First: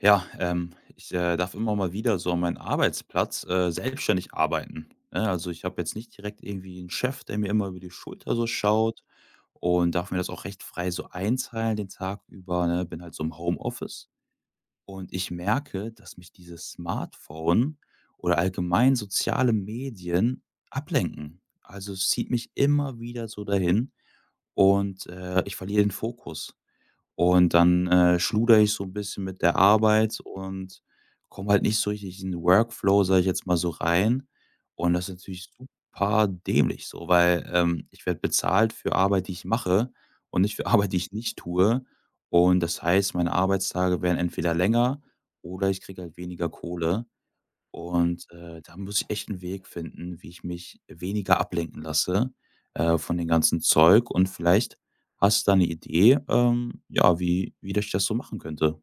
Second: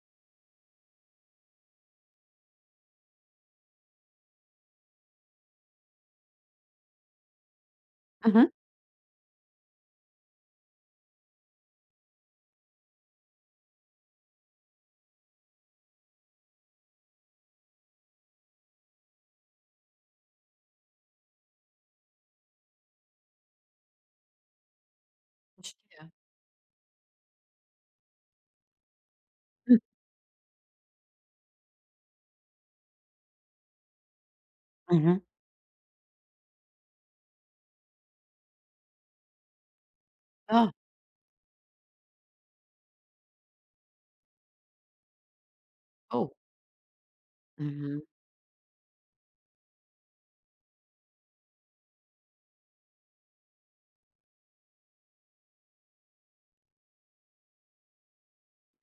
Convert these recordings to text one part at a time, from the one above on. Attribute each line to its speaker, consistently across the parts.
Speaker 1: Ja, ich, darf immer mal wieder so an meinen Arbeitsplatz, selbstständig arbeiten, ne? Also, ich habe jetzt nicht direkt irgendwie einen Chef, der mir immer über die Schulter so
Speaker 2: Mhm.
Speaker 1: schaut und darf mir das auch recht frei so einteilen den Tag über, ne? Bin halt so im Homeoffice und ich merke, dass mich dieses Smartphone oder allgemein soziale Medien ablenken. Also, es zieht mich immer wieder so dahin und, ich verliere den
Speaker 2: Verstehe.
Speaker 1: Fokus. Und dann, schludere ich so ein bisschen mit der Arbeit und komme halt nicht so richtig in den Workflow, sage ich jetzt mal so, rein. Und das ist
Speaker 2: Mhm.
Speaker 1: natürlich super dämlich so, weil, ich werde bezahlt für Arbeit, die ich mache und nicht für
Speaker 2: Ja.
Speaker 1: Arbeit, die ich nicht tue. Und das heißt, meine Arbeitstage werden entweder länger oder ich kriege halt
Speaker 2: Oh.
Speaker 1: weniger Kohle.
Speaker 2: Mhm.
Speaker 1: Und, da muss ich echt einen Weg finden, wie ich mich weniger ablenken lasse, von dem ganzen Zeug, und vielleicht hast du da eine Idee, ja, wie ich das so machen könnte.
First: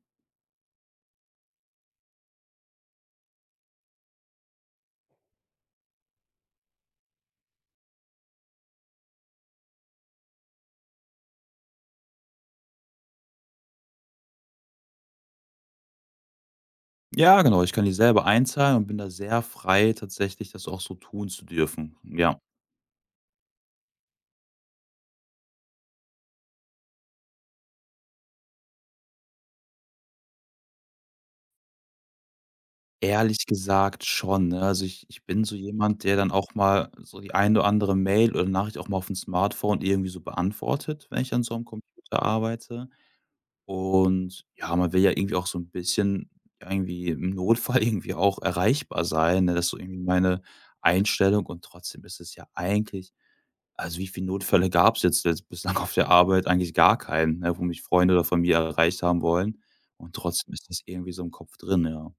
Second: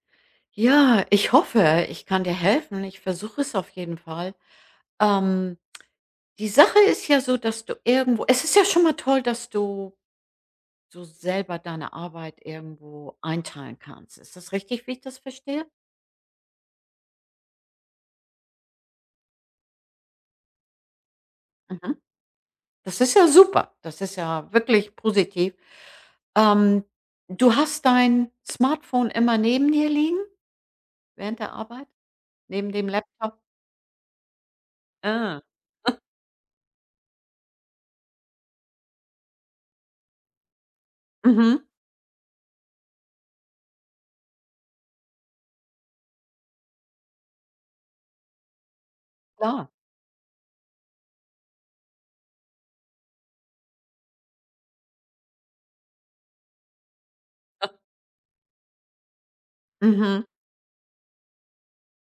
Speaker 2: Ja, ich hoffe, ich kann dir helfen. Ich versuche es auf jeden Fall. Ähm, Die Sache ist ja so, dass du irgendwo es ist ja schon mal toll, dass du so selber deine Arbeit irgendwo einteilen kannst. Ist das richtig, wie ich das verstehe?
Speaker 1: Ja, genau, ich kann die selber einzahlen und bin da sehr frei, tatsächlich das auch so tun zu dürfen,
Speaker 2: Mhm.
Speaker 1: ja.
Speaker 2: Das ist ja super. Das ist ja wirklich positiv. Ähm, du hast dein Smartphone immer neben dir liegen während der Arbeit? Neben dem Laptop?
Speaker 1: Ehrlich gesagt schon, ne? Also, ich
Speaker 2: Ah.
Speaker 1: bin so jemand, der dann auch mal so die ein oder andere Mail oder Nachricht auch mal auf dem Smartphone irgendwie so beantwortet, wenn ich an so einem
Speaker 2: Mhm.
Speaker 1: Computer arbeite. Und ja, man will ja irgendwie auch so ein bisschen ja, irgendwie im Notfall irgendwie auch erreichbar sein, ne? Das
Speaker 2: Klar.
Speaker 1: ist so irgendwie meine Einstellung, und trotzdem ist es ja eigentlich also, wie viele Notfälle gab's jetzt bislang auf der Arbeit? Eigentlich gar keinen, ne, wo mich Freunde oder Familie erreicht haben wollen, und
Speaker 2: Mhm.
Speaker 1: trotzdem ist das irgendwie so im Kopf drin, ja.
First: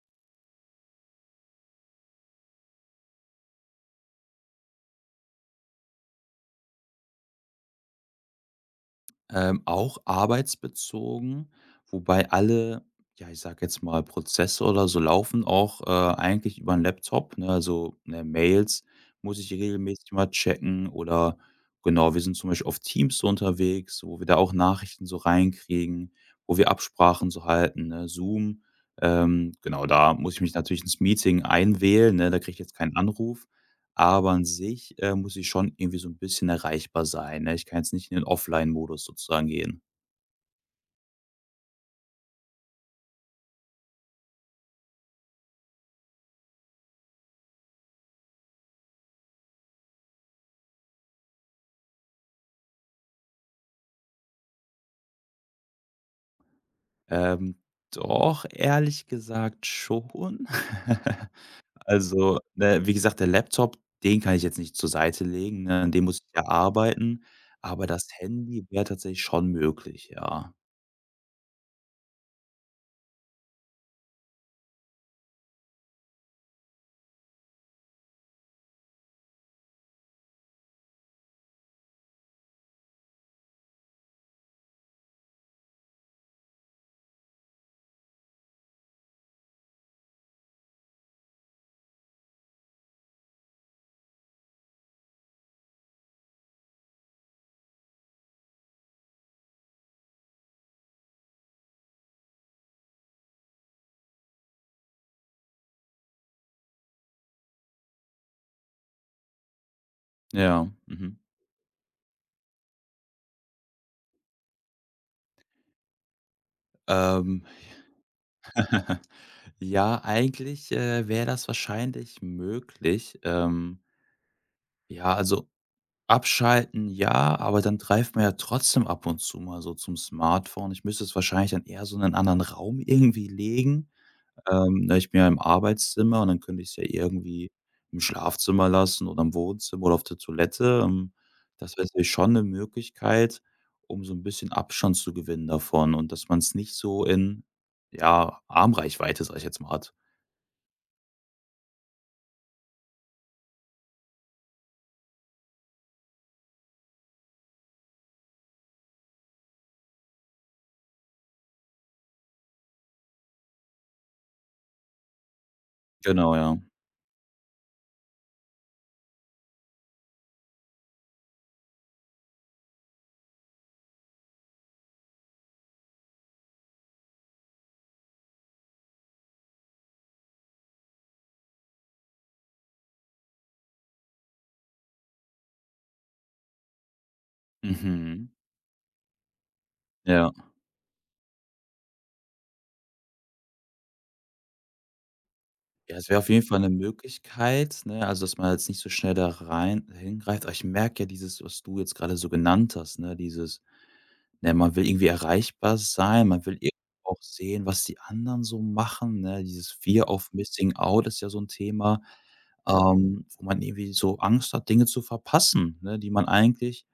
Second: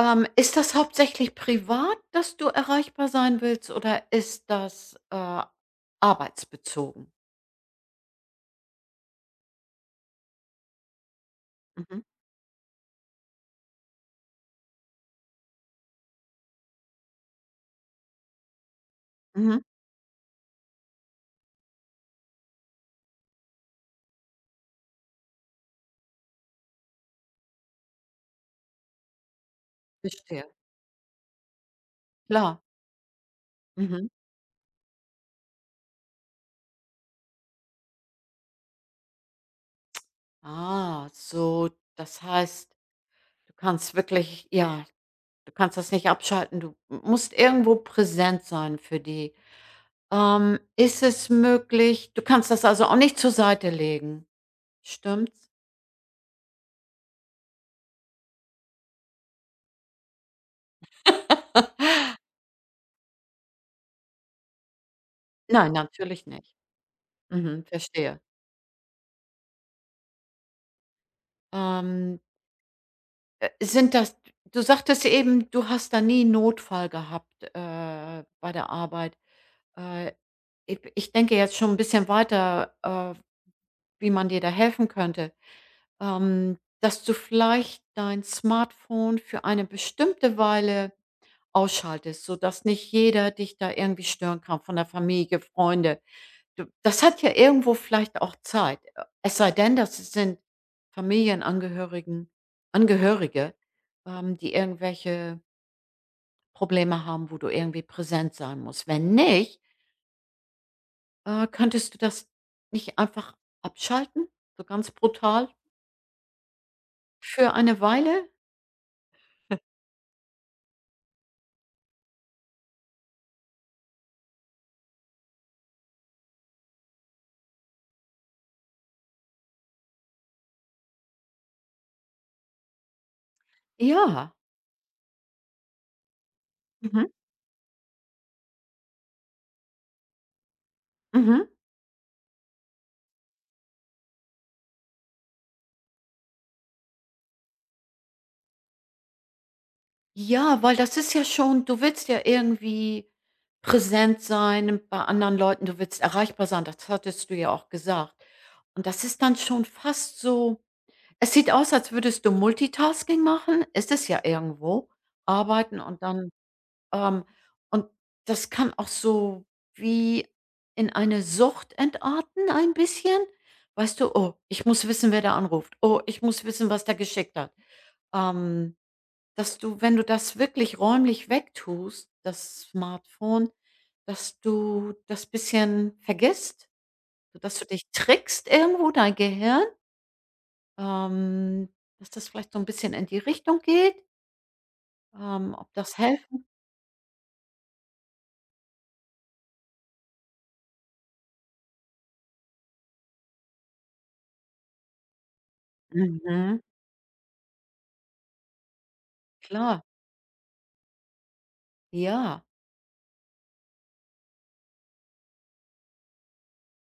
Speaker 2: Ist das hauptsächlich privat, dass du erreichbar sein willst, oder ist das, arbeitsbezogen?
Speaker 1: Auch arbeitsbezogen,
Speaker 2: Mhm,
Speaker 1: wobei alle, ja, ich sage jetzt mal, Prozesse oder so laufen auch eigentlich über 'n Laptop, ne? Also, ne, Mails muss ich
Speaker 2: mhm,
Speaker 1: regelmäßig mal checken oder genau, wir sind zum Beispiel auf Teams so unterwegs, wo wir da auch Nachrichten so reinkriegen, wo wir Absprachen so halten, ne? Zoom, genau, da muss ich
Speaker 2: verstehe.
Speaker 1: mich natürlich ins Meeting einwählen, ne? Da kriege ich
Speaker 2: Klar.
Speaker 1: jetzt keinen Anruf.
Speaker 2: Mhm.
Speaker 1: Aber an sich, muss ich schon irgendwie so ein bisschen erreichbar sein, ne? Ich kann jetzt nicht in den Offline-Modus sozusagen gehen.
Speaker 2: Ah, so, das heißt, du kannst wirklich du kannst das nicht abschalten. Du musst irgendwo präsent sein für die. Ist es möglich du kannst das also auch nicht zur Seite legen, stimmt's?
Speaker 1: Ähm, Doch, ehrlich gesagt schon. Also, ne, wie gesagt, der Laptop, den kann ich jetzt nicht zur Seite legen,
Speaker 2: Nein,
Speaker 1: ne? An dem muss ich
Speaker 2: natürlich
Speaker 1: ja
Speaker 2: nicht.
Speaker 1: arbeiten,
Speaker 2: Mhm,
Speaker 1: aber das
Speaker 2: verstehe.
Speaker 1: Handy wäre tatsächlich schon möglich, ja.
Speaker 2: Ähm sind das du sagtest ja eben, du hast da nie 'n Notfall gehabt, bei der Arbeit. Äh, i ich denke jetzt schon ein bisschen weiter, wie man dir da helfen könnte. Dass du vielleicht dein Smartphone für eine bestimmte Weile ausschaltest, sodass nicht jeder dich da irgendwie stören kann, von der Familie, Freunde. Du das hat ja irgendwo vielleicht auch Zeit. Es sei denn, das sind Familienangehörigen Angehörige, die irgendwelche Probleme haben, wo du irgendwie präsent sein musst. Wenn nicht,
Speaker 1: Ja, mhm.
Speaker 2: könntest du das nicht einfach abschalten, so ganz brutal
Speaker 1: Ähm,
Speaker 2: für eine Weile?
Speaker 1: ja, eigentlich, wäre das wahrscheinlich möglich. Ja, also Abschalten ja, aber dann greift man ja trotzdem ab und zu mal so zum Smartphone. Ich müsste es wahrscheinlich dann eher so in einen anderen Raum irgendwie legen.
Speaker 2: Ja.
Speaker 1: Ne, ich bin ja im Arbeitszimmer, und dann könnte ich es ja
Speaker 2: Mhm.
Speaker 1: irgendwie im Schlafzimmer lassen oder im Wohnzimmer oder auf der Toilette.
Speaker 2: Mhm.
Speaker 1: Das wäre natürlich schon eine Möglichkeit, um so ein bisschen Abstand zu gewinnen davon und dass man es nicht so in, ja, Armreichweite, sage ich jetzt mal, hat.
Speaker 2: Ja, weil das ist ja schon du willst ja irgendwie präsent sein bei anderen Leuten, du willst erreichbar sein, das hattest du ja auch gesagt. Und das ist dann schon fast so es sieht aus, als würdest du Multitasking machen, ist es ja irgendwo, arbeiten und dann,
Speaker 1: Genau, ja.
Speaker 2: ähm und das kann auch so wie in eine Sucht entarten ein bisschen. Weißt du: „Oh, ich muss wissen, wer da anruft. Oh, ich muss wissen, was der geschickt hat.“ Ähm dass du, wenn du das wirklich räumlich wegtust, das Smartphone, dass du das bisschen vergisst, sodass du dich
Speaker 1: Mhm.
Speaker 2: trickst irgendwo, dein Gehirn,
Speaker 1: Ja.
Speaker 2: ähm, dass das vielleicht so ein bisschen in die Richtung geht, ob
Speaker 1: Ja,
Speaker 2: das
Speaker 1: es wäre auf jeden
Speaker 2: helfen
Speaker 1: Fall eine Möglichkeit, ne, also, dass man jetzt nicht so schnell da rein hingreift. Aber ich merke ja dieses, was du jetzt gerade so genannt hast, ne, dieses, ne, man will irgendwie erreichbar sein, man will
Speaker 2: Mhm,
Speaker 1: irgendwie auch sehen, was die anderen so machen, ne? Dieses
Speaker 2: klar.
Speaker 1: Fear of Missing Out ist ja so ein Thema,
Speaker 2: Ja,
Speaker 1: wo man irgendwie so Angst hat, Dinge zu verpassen, ne, die man eigentlich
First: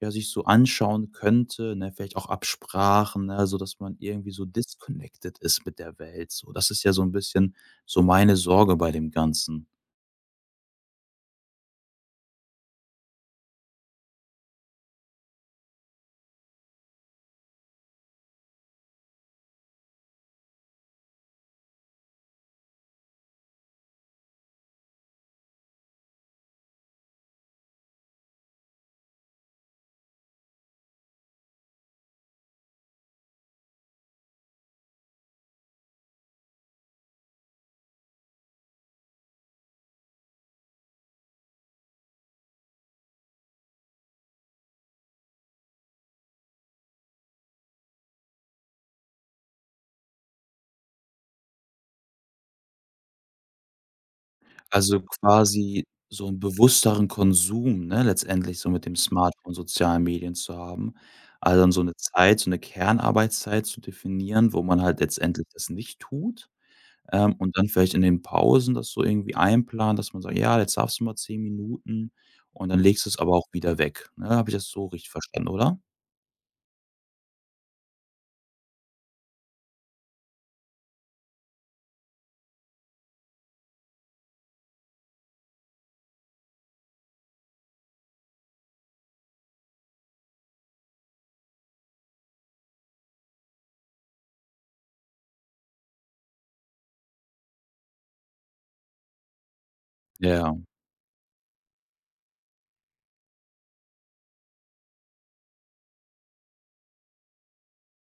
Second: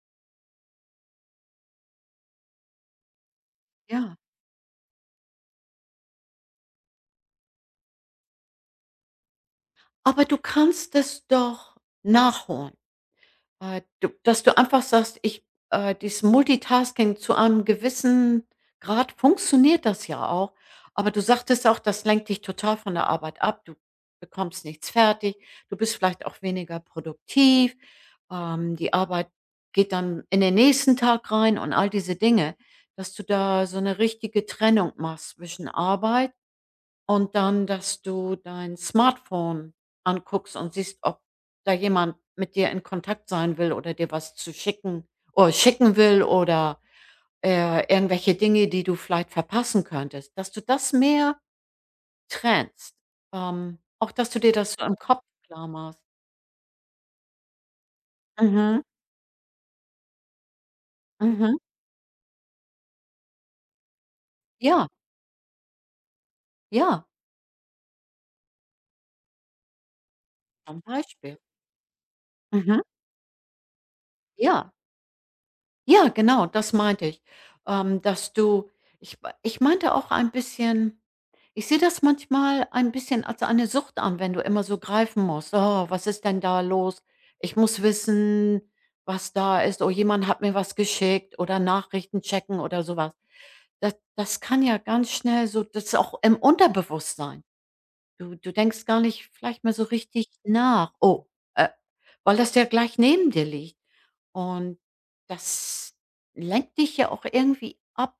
Speaker 1: ja, sich so anschauen könnte, ne? Vielleicht auch Absprachen, ne, so dass man
Speaker 2: ja.
Speaker 1: irgendwie so disconnected ist mit der Welt so. Das ist ja so ein bisschen so meine Sorge bei dem Ganzen.
Speaker 2: Aber du kannst es doch nachholen. Du dass du einfach sagst: „Ich dieses Multitasking zu einem gewissen Grad funktioniert das ja auch.“ Aber du sagtest auch, das lenkt dich total von der Arbeit ab. Du bekommst nichts fertig. Du bist vielleicht auch weniger produktiv. Die Arbeit geht dann in den nächsten Tag rein und all diese Dinge, dass du da so eine richtige Trennung machst zwischen Arbeit und dann, dass du dein Smartphone anguckst und siehst, ob da jemand mit dir in Kontakt sein will oder dir was zu schicken oder schicken will, oder, irgendwelche Dinge, die du vielleicht verpassen könntest, dass du das mehr trennst. Auch, dass du dir das so im
Speaker 1: Also,
Speaker 2: Kopf klar
Speaker 1: quasi
Speaker 2: machst.
Speaker 1: so 'n bewussteren Konsum, ne, letztendlich so
Speaker 2: Mhm,
Speaker 1: mit dem Smartphone, sozialen Medien zu haben.
Speaker 2: mhm.
Speaker 1: Also, dann so eine Zeit so eine Kernarbeitszeit zu definieren, wo man
Speaker 2: Ja,
Speaker 1: halt letztendlich das nicht tut.
Speaker 2: ja,
Speaker 1: Und dann vielleicht in den Pausen das so irgendwie einplanen, dass man sagt: „Ja, jetzt
Speaker 2: zum
Speaker 1: darfst du mal
Speaker 2: Beispiel.
Speaker 1: 10 Minuten“, und dann
Speaker 2: Mhm.
Speaker 1: legst du es aber auch wieder weg, ne? Habe ich das
Speaker 2: Ja,
Speaker 1: so richtig verstanden, oder?
Speaker 2: ja, genau, das meinte ich. Dass du ich meinte auch ein bisschen ich sehe das manchmal ein bisschen als eine Sucht an, wenn du immer so greifen musst. „Oh, was ist denn da los? Ich muss wissen, was da ist. Oh, jemand hat mir was geschickt“ oder Nachrichten checken oder sowas. Das kann ja ganz schnell so das ist auch im Unterbewusstsein. Du denkst gar nicht vielleicht mal so richtig
Speaker 1: Ja,
Speaker 2: nach. „Oh, äh“, weil das ja gleich neben dir liegt. Und das lenkt dich ja auch irgendwie ab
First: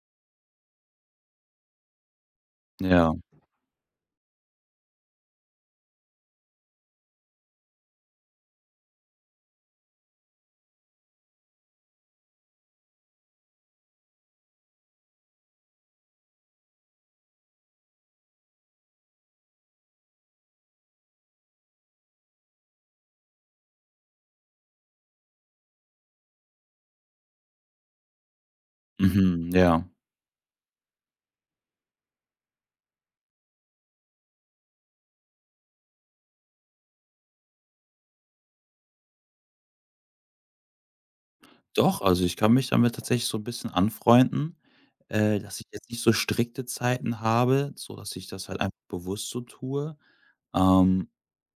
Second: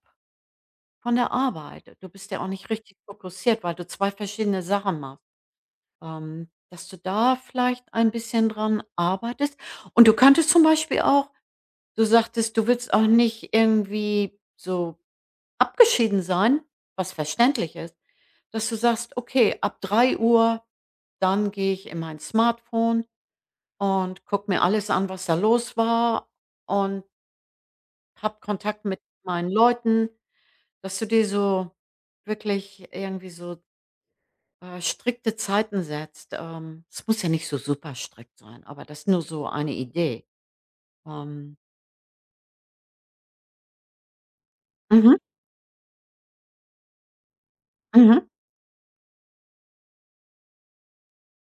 Speaker 2: von der Arbeit. Du bist ja auch nicht richtig
Speaker 1: ja.
Speaker 2: fokussiert, weil du 2 verschiedene Sachen machst. Dass du da vielleicht ein bisschen dran arbeitest. Und du könntest zum Beispiel auch du sagtest, du willst auch nicht irgendwie so abgeschieden sein, was verständlich ist, dass du sagst: „Okay, ab drei Uhr dann gehe ich in mein Smartphone und gucke mir alles an, was da los war, und habe Kontakt mit
Speaker 1: Mhm,
Speaker 2: meinen
Speaker 1: ja.
Speaker 2: Leuten.“ Dass du dir so wirklich irgendwie so, strikte Zeiten setzt. Es muss ja nicht so super strikt sein, aber das ist nur so eine Idee. Ähm,
Speaker 1: Doch, also ich kann mich damit tatsächlich so ein bisschen anfreunden,
Speaker 2: mhm,
Speaker 1: dass ich jetzt nicht so strikte Zeiten habe, so dass
Speaker 2: mhm.
Speaker 1: ich das halt einfach bewusst so tue, ähm,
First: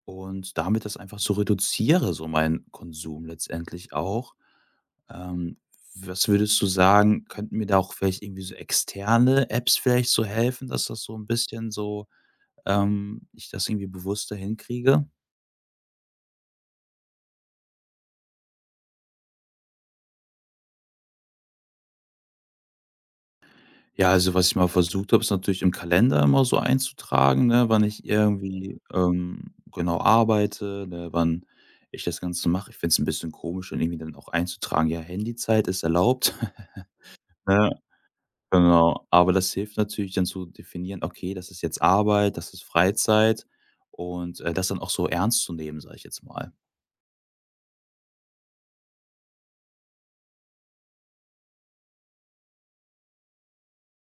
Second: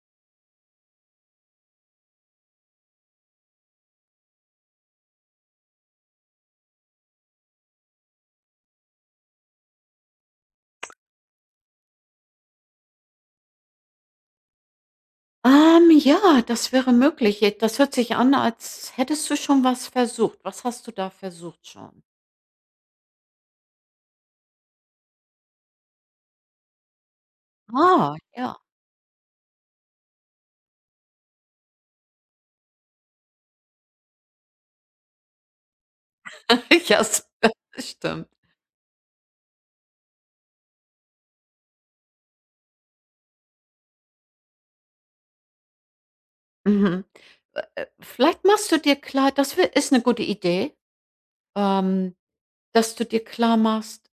Speaker 1: und damit das einfach so reduziere, so meinen Konsum letztendlich auch. Ähm, Was würdest du sagen, könnten mir da auch vielleicht irgendwie so externe Apps vielleicht so helfen, dass das so ein bisschen so ich das irgendwie bewusster hinkriege?
Speaker 2: Ja, das wäre möglich. J Das hört sich an, als hättest du schon was versucht. Was hast du da versucht schon?
Speaker 1: Ja, also, was ich mal versucht habe, ist natürlich im Kalender immer so einzutragen, ne, wann ich
Speaker 2: Ah, ja.
Speaker 1: irgendwie, genau arbeite, ne, wann ich das Ganze mache. Ich finde es 'n bisschen komisch, dann irgendwie dann auch einzutragen: „Ja, Handyzeit ist erlaubt.“
Speaker 2: Ja, s
Speaker 1: Ne,
Speaker 2: stimmt.
Speaker 1: genau. Aber das hilft natürlich dann zu definieren: „Okay, das ist jetzt Arbeit, das ist Freizeit“, und, das dann auch so ernst zu nehmen, sage ich jetzt mal.
Speaker 2: Mhm. Vielleicht machst du dir klar das wär ist eine gute Idee, ähm, dass du dir klar machst,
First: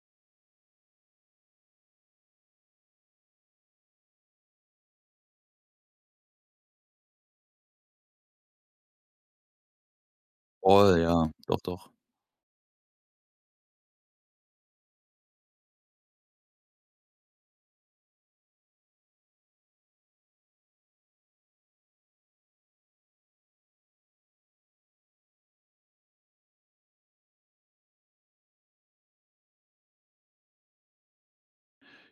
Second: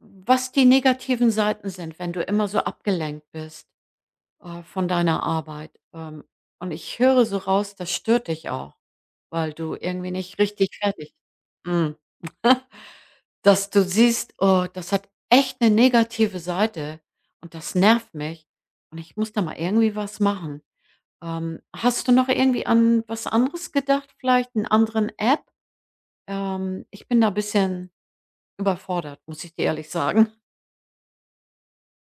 Speaker 2: was die negativen Seiten sind, wenn du immer so abgelenkt bist, von deiner Arbeit. Und ich höre so raus, das stört dich auch, weil du irgendwie nicht richtig
Speaker 1: Voll,
Speaker 2: fertig
Speaker 1: ja. Doch, doch.
Speaker 2: mhm. Dass du siehst: „Oh, das hat echt eine negative Seite und das nervt mich und ich muss da mal irgendwie was machen.“ hast du noch irgendwie an was anderes gedacht, vielleicht einen anderen App? Ich bin da ein bisschen überfordert, muss ich dir ehrlich sagen.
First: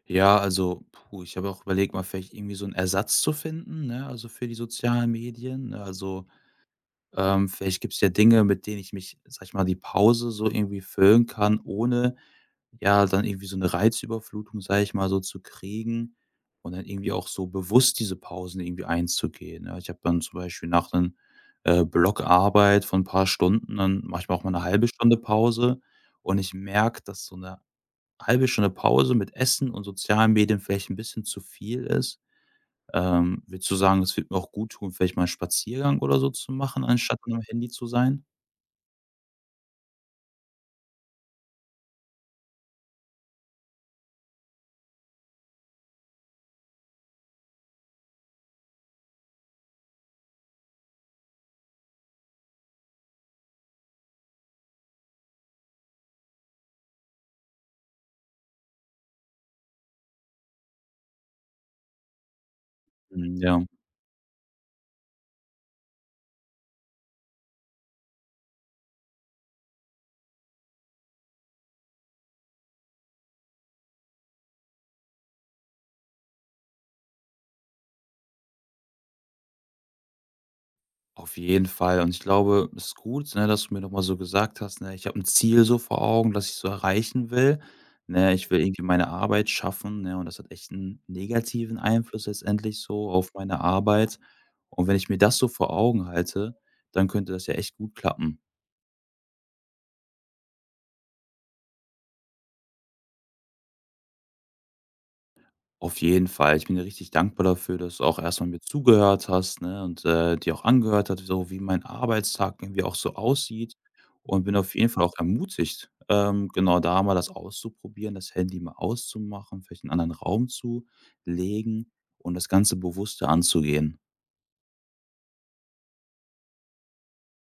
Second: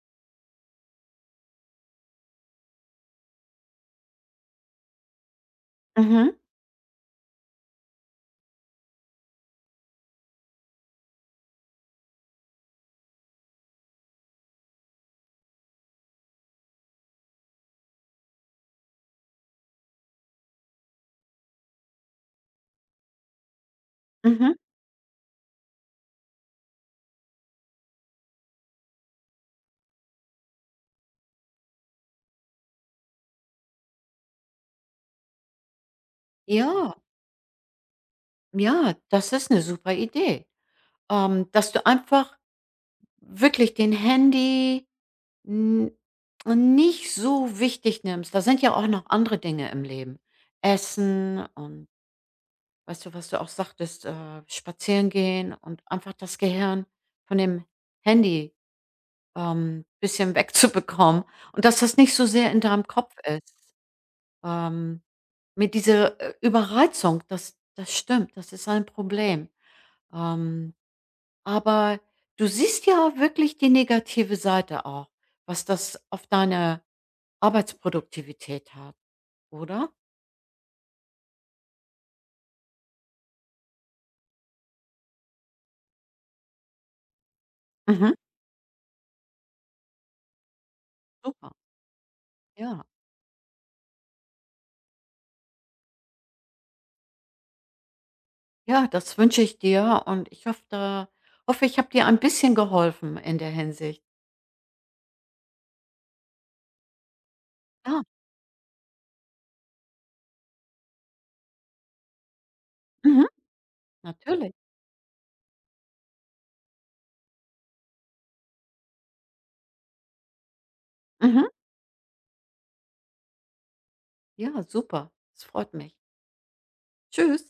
Speaker 1: Ja, also, puh, ich habe auch überlegt, mal vielleicht irgendwie so einen Ersatz zu finden, ne, also, für die sozialen Medien, ne? Also,
Speaker 2: Mhm,
Speaker 1: Vielleicht gibt es ja Dinge, mit denen ich mich, sage ich mal, die Pause so irgendwie füllen kann, ohne ja dann irgendwie so eine Reizüberflutung, sage ich mal, so zu kriegen und dann irgendwie auch so bewusst diese Pausen irgendwie einzugehen, ja? Ich habe dann zum Beispiel nach 'nen, Block von 'n paar Stunden, dann mache ich mir auch
Speaker 2: mhm.
Speaker 1: mal eine halbe Stunde Pause, und ich merke, dass so eine halbe Stunde Pause mit Essen und sozialen Medien vielleicht ein bisschen zu viel ist würdest du sagen, es wird mir auch gut tun, vielleicht mal 'n Spaziergang oder so zu machen,
Speaker 2: Ja.
Speaker 1: anstatt am Handy zu sein?
Speaker 2: Ja, das ist eine super Idee, dass du einfach wirklich den Handy n nicht so wichtig nimmst. Da sind ja auch noch andere Dinge im Leben. Essen und weißt du, was du auch sagtest, spazieren gehen und einfach das Gehirn von dem Handy, bisschen wegzubekommen und dass das nicht so sehr in deinem Kopf
Speaker 1: Mhm,
Speaker 2: ist.
Speaker 1: ja,
Speaker 2: Ähm, mit dieser, Überreizung, das stimmt, das ist ein Problem. Ähm Aber du siehst ja wirklich die negative Seite auch, was das auf deine Arbeitsproduktivität hat, oder?
Speaker 1: auf jeden Fall. Und ich glaube, es ist gut, ne, dass du mir noch mal so gesagt hast, ne: „Ich habe 'n Ziel so vor Augen, das ich so erreichen will,
Speaker 2: Mhm.
Speaker 1: ne? Ich will irgendwie meine Arbeit schaffen, ne?“ Und das hat echt 'n
Speaker 2: Super.
Speaker 1: negativen Einfluss letztendlich
Speaker 2: Ja.
Speaker 1: so auf meine Arbeit. Und wenn ich mir das so vor Augen halte, dann könnte das ja echt gut klappen.
Speaker 2: Ja, das wünsche ich dir und ich hoffe, ich habe dir ein bisschen geholfen in der Hinsicht.
Speaker 1: Auf jeden Fall. Ich bin dir richtig dankbar dafür, dass du
Speaker 2: Ja,
Speaker 1: auch erstmal mir zugehört hast, ne, und, dir auch angehört hat, so wie mein Arbeitstag irgendwie auch so
Speaker 2: Mhm.
Speaker 1: aussieht, und
Speaker 2: natürlich.
Speaker 1: bin auf jeden Fall auch ermutigt, genau da mal das auszuprobieren, das Handy mal auszumachen, vielleicht in 'nen anderen Raum zu
Speaker 2: Mhm.
Speaker 1: legen und das Ganze bewusster anzugehen.
Speaker 2: Ja, super. Es freut mich. Tschüss.